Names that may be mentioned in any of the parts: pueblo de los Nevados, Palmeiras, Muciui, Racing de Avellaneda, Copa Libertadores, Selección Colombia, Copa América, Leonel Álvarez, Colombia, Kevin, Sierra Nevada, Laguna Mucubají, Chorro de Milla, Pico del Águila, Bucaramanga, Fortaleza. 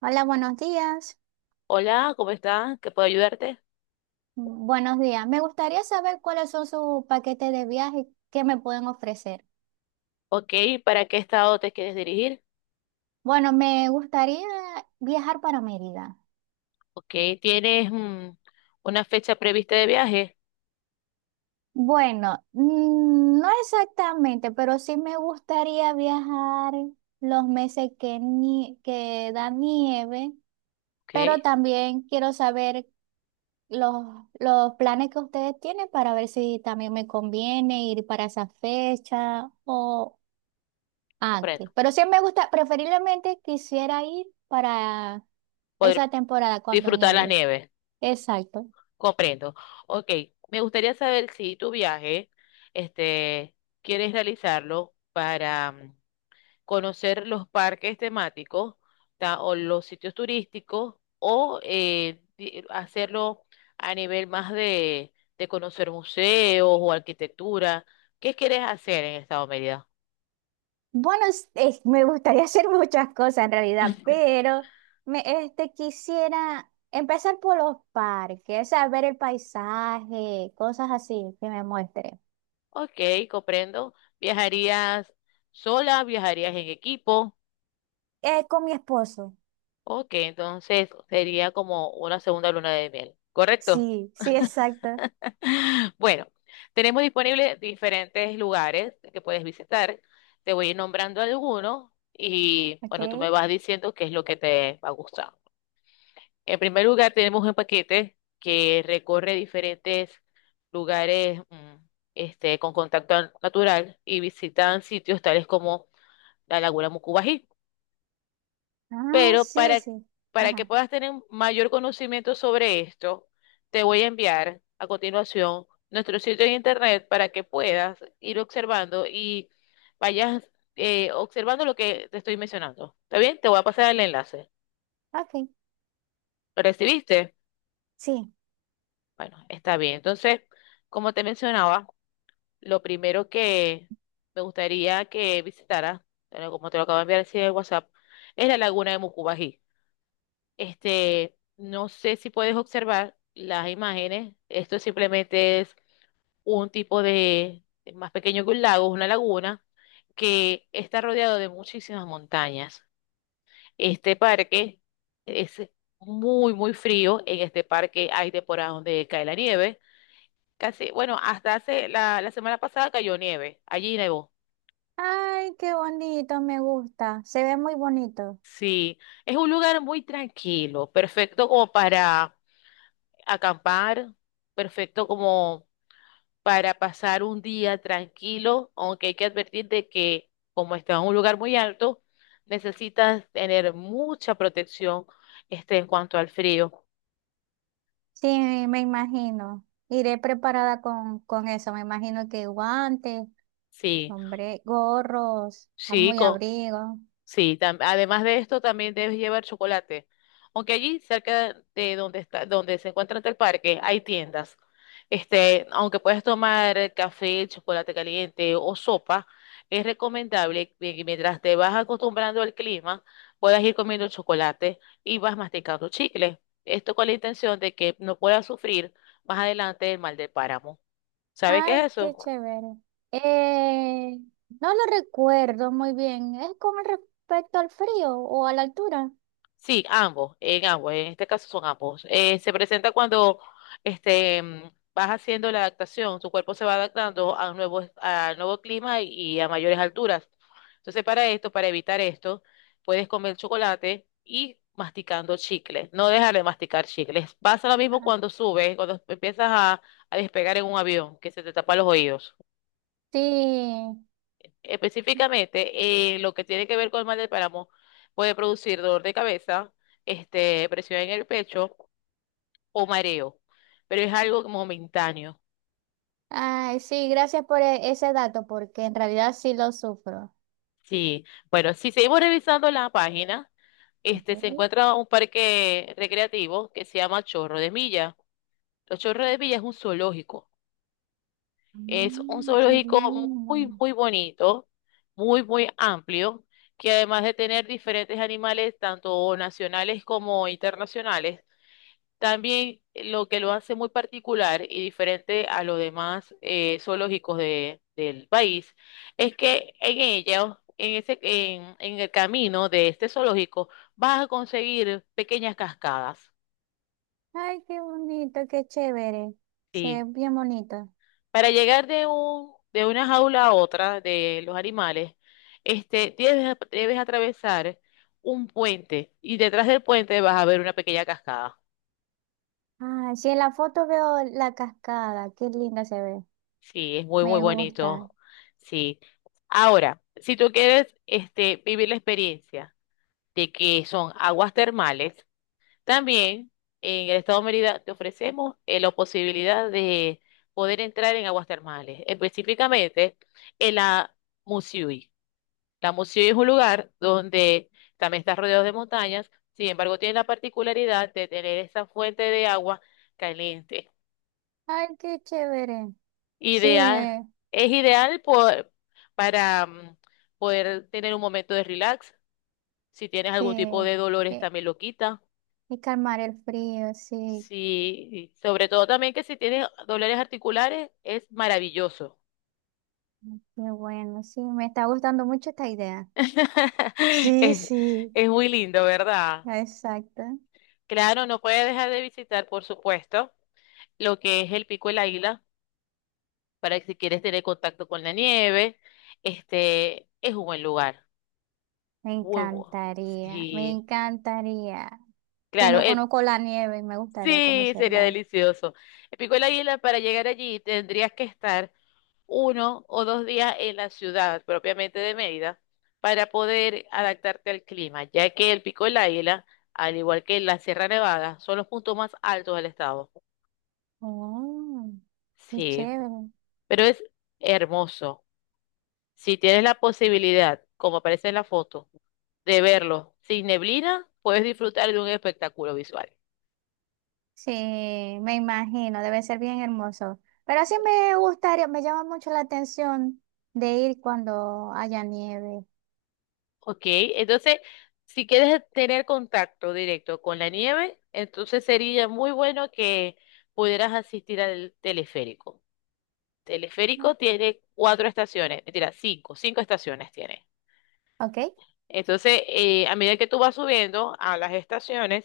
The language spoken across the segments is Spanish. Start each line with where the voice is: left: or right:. right: Hola, buenos días.
left: Hola, ¿cómo estás? ¿Qué puedo ayudarte?
right: Buenos días. Me gustaría saber cuáles son sus paquetes de viaje que me pueden ofrecer.
left: Ok, ¿para qué estado te quieres dirigir?
right: Bueno, me gustaría viajar para Mérida.
left: Ok, ¿tienes una fecha prevista de viaje?
right: Bueno, no exactamente, pero sí me gustaría viajar los meses que, que da nieve,
left: Ok,
right: pero también quiero saber los, los planes que ustedes tienen para ver si también me conviene ir para esa fecha o antes.
left: comprendo.
right: Pero sí me gusta, preferiblemente quisiera ir para
left: Poder
right: esa temporada cuando
left: disfrutar las
right: nieve.
left: nieves,
right: Exacto.
left: comprendo. Ok, me gustaría saber si tu viaje, este, quieres realizarlo para conocer los parques temáticos o los sitios turísticos o hacerlo a nivel más de conocer museos o arquitectura. ¿Qué quieres hacer en Estado Mérida?
right: Bueno, me gustaría hacer muchas cosas en realidad, pero me, este, quisiera empezar por los parques, o sea, ver el paisaje, cosas así que me muestre.
left: Ok, comprendo. ¿Viajarías sola? ¿Viajarías en equipo?
right: Con mi esposo.
left: Ok, entonces sería como una segunda luna de miel, ¿correcto?
right: Sí, sí, exacto.
left: Bueno, tenemos disponibles diferentes lugares que puedes visitar. Te voy a ir nombrando algunos y
right: Ok.
left: bueno, tú me vas diciendo qué es lo que te va a gustar. En primer lugar, tenemos un paquete que recorre diferentes lugares con contacto natural y visitan sitios tales como la Laguna Mucubají.
right: Ah,
left: Pero
right: sí,
left: para,
right: sí.
left: para que
right: Ajá.
left: puedas tener un mayor conocimiento sobre esto, te voy a enviar a continuación nuestro sitio de internet para que puedas ir observando y vayas observando lo que te estoy mencionando. ¿Está bien? Te voy a pasar el enlace.
right: Ok.
left: ¿Lo recibiste?
right: Sí.
left: Bueno, está bien. Entonces, como te mencionaba, lo primero que me gustaría que visitaras, bueno, como te lo acabo de enviar así en el WhatsApp, es la laguna de Mucubají. No sé si puedes observar las imágenes. Esto simplemente es un tipo de, más pequeño que un lago, es una laguna que está rodeado de muchísimas montañas. Este parque es muy, muy frío. En este parque hay temporadas donde cae la nieve. Casi, bueno, hasta hace la semana pasada cayó nieve. Allí nevó.
right: Ay, qué bonito, me gusta. Se ve muy bonito.
left: Sí, es un lugar muy tranquilo, perfecto como para acampar, perfecto como para pasar un día tranquilo, aunque hay que advertir de que como está en un lugar muy alto, necesitas tener mucha protección en cuanto al frío.
right: Sí, me imagino. Iré preparada con eso. Me imagino que guantes,
left: Sí,
right: hombre, gorros,
left: sí,
right: muy abrigo.
left: sí, además de esto también debes llevar chocolate. Aunque allí cerca de donde está, donde se encuentra el parque, hay tiendas. Aunque puedes tomar café, chocolate caliente o sopa, es recomendable que mientras te vas acostumbrando al clima, puedas ir comiendo chocolate y vas masticando chicle. Esto con la intención de que no puedas sufrir más adelante el mal del páramo. ¿Sabes qué
right: Ay,
left: es
right: qué
left: eso?
right: chévere. Eh, no lo recuerdo muy bien. ¿Es con respecto al frío o a la altura?
left: Sí, ambos, en ambos, en este caso son ambos. Se presenta cuando este, mm, vas haciendo la adaptación, tu cuerpo se va adaptando a nuevo clima y a mayores alturas. Entonces, para esto, para evitar esto, puedes comer chocolate y masticando chicle. No dejar de masticar chicles. Pasa lo mismo
right: Ah,
left: cuando subes, cuando empiezas a despegar en un avión, que se te tapa los oídos.
right: sí.
left: Específicamente, lo que tiene que ver con el mal del páramo puede producir dolor de cabeza, presión en el pecho o mareo, pero es algo momentáneo.
right: Ay, sí, gracias por ese dato, porque en realidad sí lo sufro.
left: Sí, bueno, si seguimos revisando la página, se
right: Ok.
left: encuentra un parque recreativo que se llama Chorro de Milla. Los Chorros de Milla es un zoológico. Es un
right: Mm, qué
left: zoológico
right: lindo.
left: muy, muy bonito, muy, muy amplio, que además de tener diferentes animales, tanto nacionales como internacionales, también lo que lo hace muy particular y diferente a los demás zoológicos del país es que en ellos, en ese, en el camino de este zoológico, vas a conseguir pequeñas cascadas.
right: Ay, qué bonito, qué chévere. Se
left: Sí.
right: ve bien bonito.
left: Para llegar de una jaula a otra de los animales, debes atravesar un puente y detrás del puente vas a ver una pequeña cascada.
right: Ah, sí, en la foto veo la cascada, qué linda se ve,
left: Sí, es muy, muy
right: me gusta.
left: bonito. Sí. Ahora, si tú quieres vivir la experiencia de que son aguas termales, también en el estado de Mérida te ofrecemos la posibilidad de poder entrar en aguas termales, específicamente en la Muciui. La Muciui es un lugar donde también está rodeado de montañas, sin embargo, tiene la particularidad de tener esa fuente de agua caliente.
right: Ay, qué chévere. Sí,
left: Ideal, es ideal para poder tener un momento de relax. Si tienes
right: sí,
left: algún tipo de dolores,
right: eh,
left: también lo quita.
right: y calmar el frío, sí,
left: Sí, y sobre todo también que si tienes dolores articulares, es maravilloso.
right: qué bueno, sí, me está gustando mucho esta idea. Sí,
left: Es,
right: sí,
left: es muy lindo, ¿verdad?
right: exacto.
left: Claro, no puedes dejar de visitar, por supuesto, lo que es el Pico del Águila, para que si quieres tener contacto con la nieve, este es un buen lugar.
right: Me
left: Muy bueno.
right: encantaría, me
left: Sí.
right: encantaría. Que
left: Claro,
right: no
left: el
right: conozco la nieve y me gustaría
left: sí, sería
right: conocerla.
left: delicioso. El Pico del Águila, para llegar allí, tendrías que estar 1 o 2 días en la ciudad propiamente de Mérida para poder adaptarte al clima, ya que el Pico del Águila, al igual que la Sierra Nevada, son los puntos más altos del estado.
right: Oh, qué
left: Sí,
right: chévere.
left: pero es hermoso. Si tienes la posibilidad, como aparece en la foto, de verlo sin neblina, puedes disfrutar de un espectáculo visual.
right: Sí, me imagino, debe ser bien hermoso. Pero sí me gustaría, me llama mucho la atención de ir cuando haya nieve.
left: Ok, entonces, si quieres tener contacto directo con la nieve, entonces sería muy bueno que pudieras asistir al teleférico.
right: ¿No?
left: Teleférico tiene cuatro estaciones, mentira, cinco estaciones tiene.
right: ¿Ok?
left: Entonces, a medida que tú vas subiendo a las estaciones,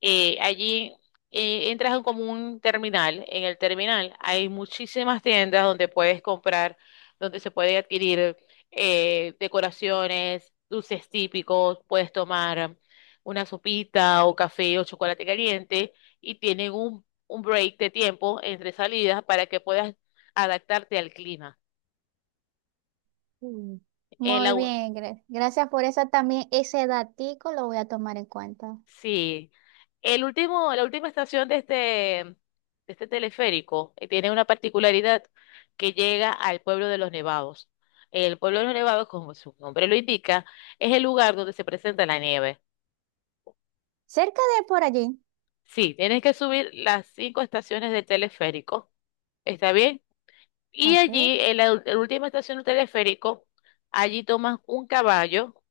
left: allí entras en como un terminal. En el terminal hay muchísimas tiendas donde puedes comprar, donde se puede adquirir decoraciones, dulces típicos, puedes tomar una sopita o café o chocolate caliente y tienen un break de tiempo entre salidas para que puedas adaptarte al clima.
right: Mm.
left: En la,
right: Muy bien, gracias por eso también. Ese datico lo voy a tomar en cuenta.
left: Sí. La última estación de este, teleférico tiene una particularidad que llega al pueblo de los Nevados. El pueblo de los Nevados, como su nombre lo indica, es el lugar donde se presenta la nieve.
right: Cerca de por allí.
left: Sí, tienes que subir las cinco estaciones del teleférico. ¿Está bien? Y
right: Ok.
left: allí, en la, la última estación del teleférico, allí toman un caballo.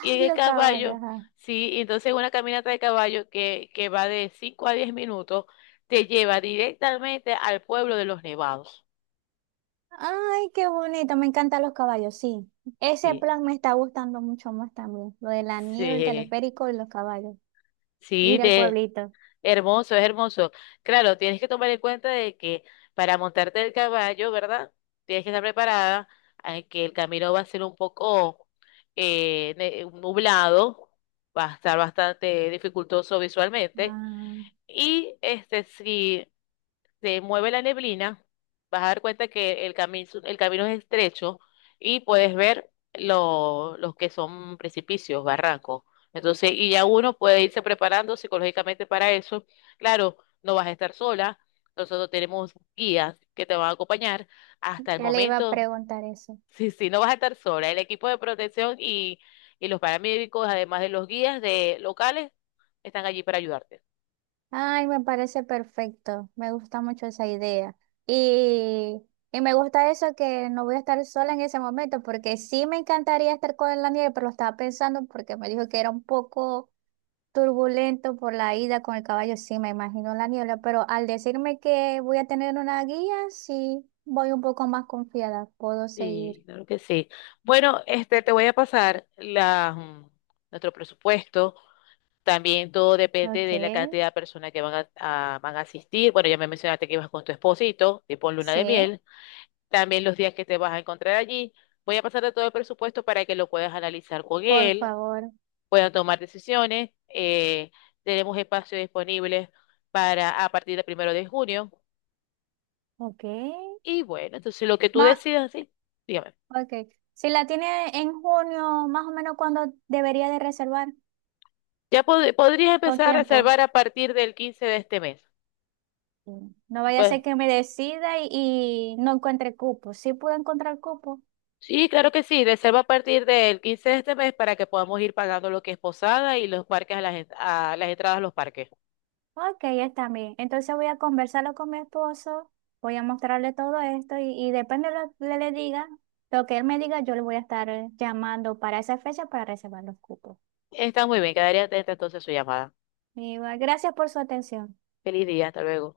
left: Y en el
right: los caballos.
left: caballo,
right: Ajá.
left: sí, y entonces una caminata de caballo que va de 5 a 10 minutos te lleva directamente al pueblo de los Nevados.
right: Ay, qué bonito, me encantan los caballos, sí. Ese
left: Sí,
right: plan me está gustando mucho más también. Lo de la nieve, el
left: sí,
right: teleférico y los caballos.
left: sí,
right: Ir al
left: de,
right: pueblito.
left: hermoso, es hermoso. Claro, tienes que tomar en cuenta de que para montarte el caballo, ¿verdad? Tienes que estar preparada, a que el camino va a ser un poco nublado, va a estar bastante dificultoso visualmente.
right: Ah.
left: Y este sí. Se mueve la neblina, vas a dar cuenta que el camino es estrecho y puedes ver los que son precipicios, barrancos. Entonces, y ya uno puede irse preparando psicológicamente para eso. Claro, no vas a estar sola. Nosotros tenemos guías que te van a acompañar hasta el
right: Ya le iba a
left: momento.
right: preguntar eso.
left: Sí, sí, no vas a estar sola. El equipo de protección y los paramédicos, además de los guías de locales, están allí para ayudarte.
right: Ay, me parece perfecto. Me gusta mucho esa idea. Y, y me gusta eso que no voy a estar sola en ese momento, porque sí me encantaría estar con la nieve, pero lo estaba pensando porque me dijo que era un poco turbulento por la ida con el caballo. Sí, me imagino la niebla, pero al decirme que voy a tener una guía, sí voy un poco más confiada. Puedo seguir.
left: Sí, claro que sí. Bueno, este, te voy a pasar nuestro presupuesto. También todo depende
right: Ok,
left: de la cantidad de personas que van a asistir. Bueno, ya me mencionaste que ibas con tu esposito, tipo luna de
right: sí,
left: miel. También los días que te vas a encontrar allí. Voy a pasarte todo el presupuesto para que lo puedas analizar con
right: por
left: él,
right: favor.
left: puedan tomar decisiones. Tenemos espacio disponible para a partir del 1 de junio.
right: Ok.
left: Y bueno, entonces lo que tú decidas, sí, dígame.
right: Ok. Si la tiene en junio, más o menos cuando debería de reservar
left: Ya podrías
right: con
left: empezar a
right: tiempo.
left: reservar a partir del 15 de este mes.
right: Mm. No vaya a
left: Pues
right: ser que me decida y no encuentre cupo. Sí puedo encontrar cupo.
left: sí, claro que sí, reserva a partir del 15 de este mes para que podamos ir pagando lo que es posada y los parques a las entradas a los parques.
right: Ok, está bien. Entonces voy a conversarlo con mi esposo, voy a mostrarle todo esto y depende de lo que le diga, lo que él me diga, yo le voy a estar llamando para esa fecha para reservar los cupos.
left: Está muy bien, quedaría atenta entonces a su llamada.
right: Y, bueno, gracias por su atención.
left: Feliz día, hasta luego.